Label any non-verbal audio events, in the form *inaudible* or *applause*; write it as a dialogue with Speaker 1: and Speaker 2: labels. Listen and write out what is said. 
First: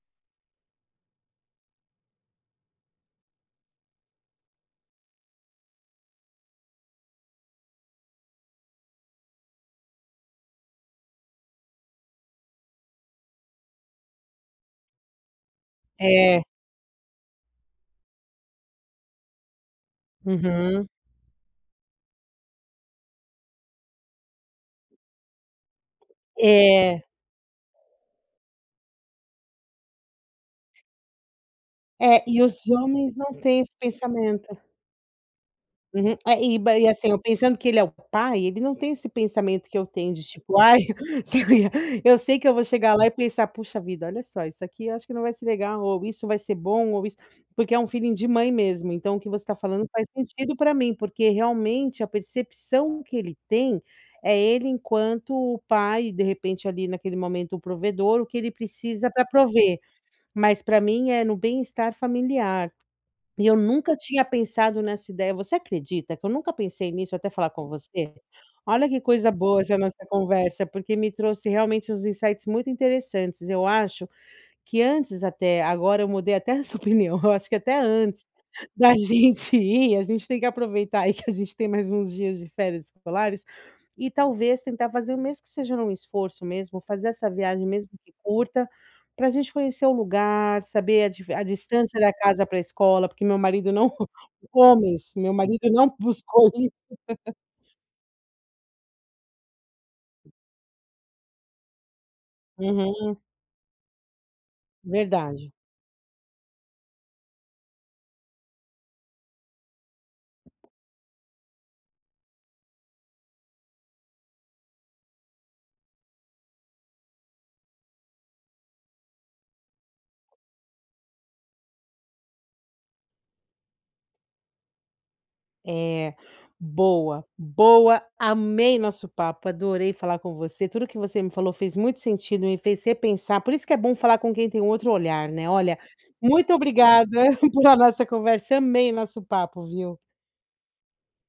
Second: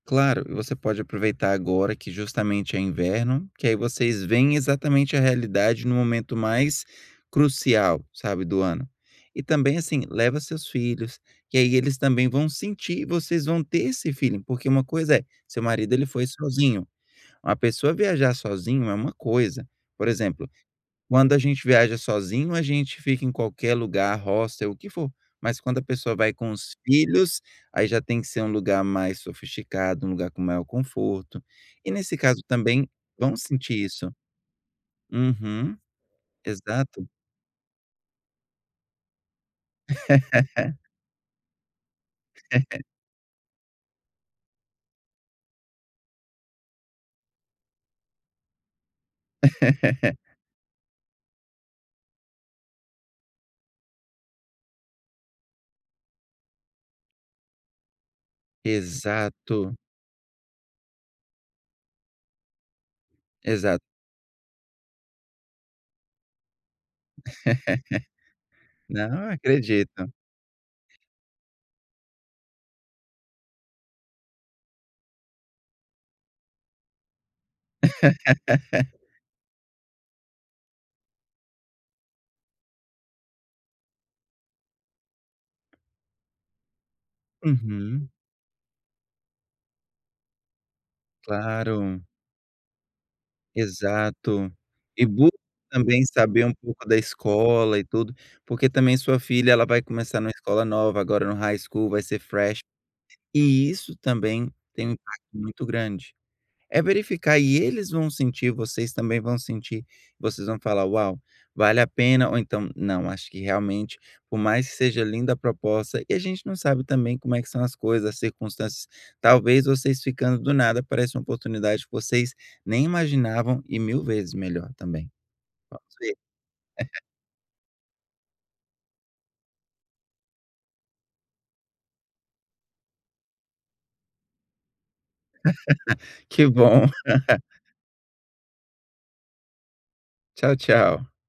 Speaker 1: Claro. E você pode aproveitar agora que justamente é inverno, que aí vocês veem exatamente a realidade no momento mais crucial, sabe, do ano. E também, assim, leva os seus filhos, que aí eles também vão sentir e vocês vão ter esse feeling, porque uma coisa é seu marido, ele foi
Speaker 2: É.
Speaker 1: sozinho. Uma pessoa viajar sozinho é uma coisa. Por exemplo.
Speaker 2: Uhum.
Speaker 1: Quando a gente viaja sozinho, a gente fica em qualquer lugar, roça e o que for. Mas quando a pessoa vai com os
Speaker 2: É.
Speaker 1: filhos, aí já tem que ser um lugar mais sofisticado, um lugar com maior conforto, e nesse
Speaker 2: É, e
Speaker 1: caso
Speaker 2: os
Speaker 1: também,
Speaker 2: homens não
Speaker 1: vão
Speaker 2: têm esse
Speaker 1: sentir isso.
Speaker 2: pensamento.
Speaker 1: Uhum,
Speaker 2: Uhum, eh, e ba e,
Speaker 1: exato.
Speaker 2: assim, eu pensando que ele é o pai, ele não tem esse pensamento que eu tenho, de tipo: "Ai"
Speaker 1: *laughs*
Speaker 2: *chuckles* sabe. Eu sei que eu vou
Speaker 1: *laughs*
Speaker 2: chegar lá e pensar: "Puxa vida, olha só, isso aqui, eu acho que não vai ser legal, ou isso vai ser bom, ou isso" porque é um feeling de mãe, mesmo. Então o que você tá falando faz
Speaker 1: *laughs*
Speaker 2: sentido pra mim, porque, realmente, a percepção que ele tem, é ele enquanto o pai, de repente, ali, naquele momento, o provedor o que ele precisa pra
Speaker 1: Exato.
Speaker 2: prover. Mas, pra mim é no bem estar familiar. E eu
Speaker 1: Exato.
Speaker 2: nunca tinha pensado nessa ideia você acredita que eu nunca pensei nisso até falar com você?
Speaker 1: *laughs*
Speaker 2: Olha que
Speaker 1: Não,
Speaker 2: coisa boa essa nossa
Speaker 1: acredito.
Speaker 2: conversa, porque me trouxe realmente uns insights muito interessantes. Eu acho que antes até agora eu mudei até essa opinião, eu acho que até antes, da
Speaker 1: *laughs*
Speaker 2: gente ir, a gente tem que aproveitar aí que a gente tem mais uns dias de férias escolares, e talvez tentar fazer, mesmo que seja num esforço mesmo, fazer essa viagem, mesmo
Speaker 1: Uhum.
Speaker 2: que curta, pra gente conhecer o lugar, saber a diver a distância
Speaker 1: Claro.
Speaker 2: da casa pra escola porque o meu marido não
Speaker 1: Exato. E
Speaker 2: homens,
Speaker 1: busca
Speaker 2: meu marido não
Speaker 1: também saber
Speaker 2: buscou
Speaker 1: um
Speaker 2: isso.
Speaker 1: pouco da
Speaker 2: *laughs*
Speaker 1: escola e tudo, porque também sua filha, ela vai começar numa escola nova, agora, no high school, vai ser fresh.
Speaker 2: Uhum.
Speaker 1: E isso também tem um impacto
Speaker 2: Verdade.
Speaker 1: muito grande. É verificar e eles vão sentir, vocês também vão sentir. Vocês vão falar: "Uau. Vale a pena" ou então: "Não, acho que realmente, por mais que seja linda a proposta," e a gente não sabe também como é que são as coisas, as circunstâncias. Talvez vocês ficando do nada aparece uma oportunidade que vocês nem imaginavam e mil vezes melhor também. Vamos
Speaker 2: É.
Speaker 1: ver. *chuckles*
Speaker 2: Boa, boa. Amei o nosso papo, adorei falar com você. Tudo que você me falou fez muito sentido, e me fez repensar por isso que é bom falar com quem tem um outro olhar, né. Olha,
Speaker 1: *laughs* Que
Speaker 2: muito
Speaker 1: bom!
Speaker 2: obrigada
Speaker 1: *laughs*
Speaker 2: por a nossa conversa, amei nosso papo, viu.
Speaker 1: Tchau, tchau.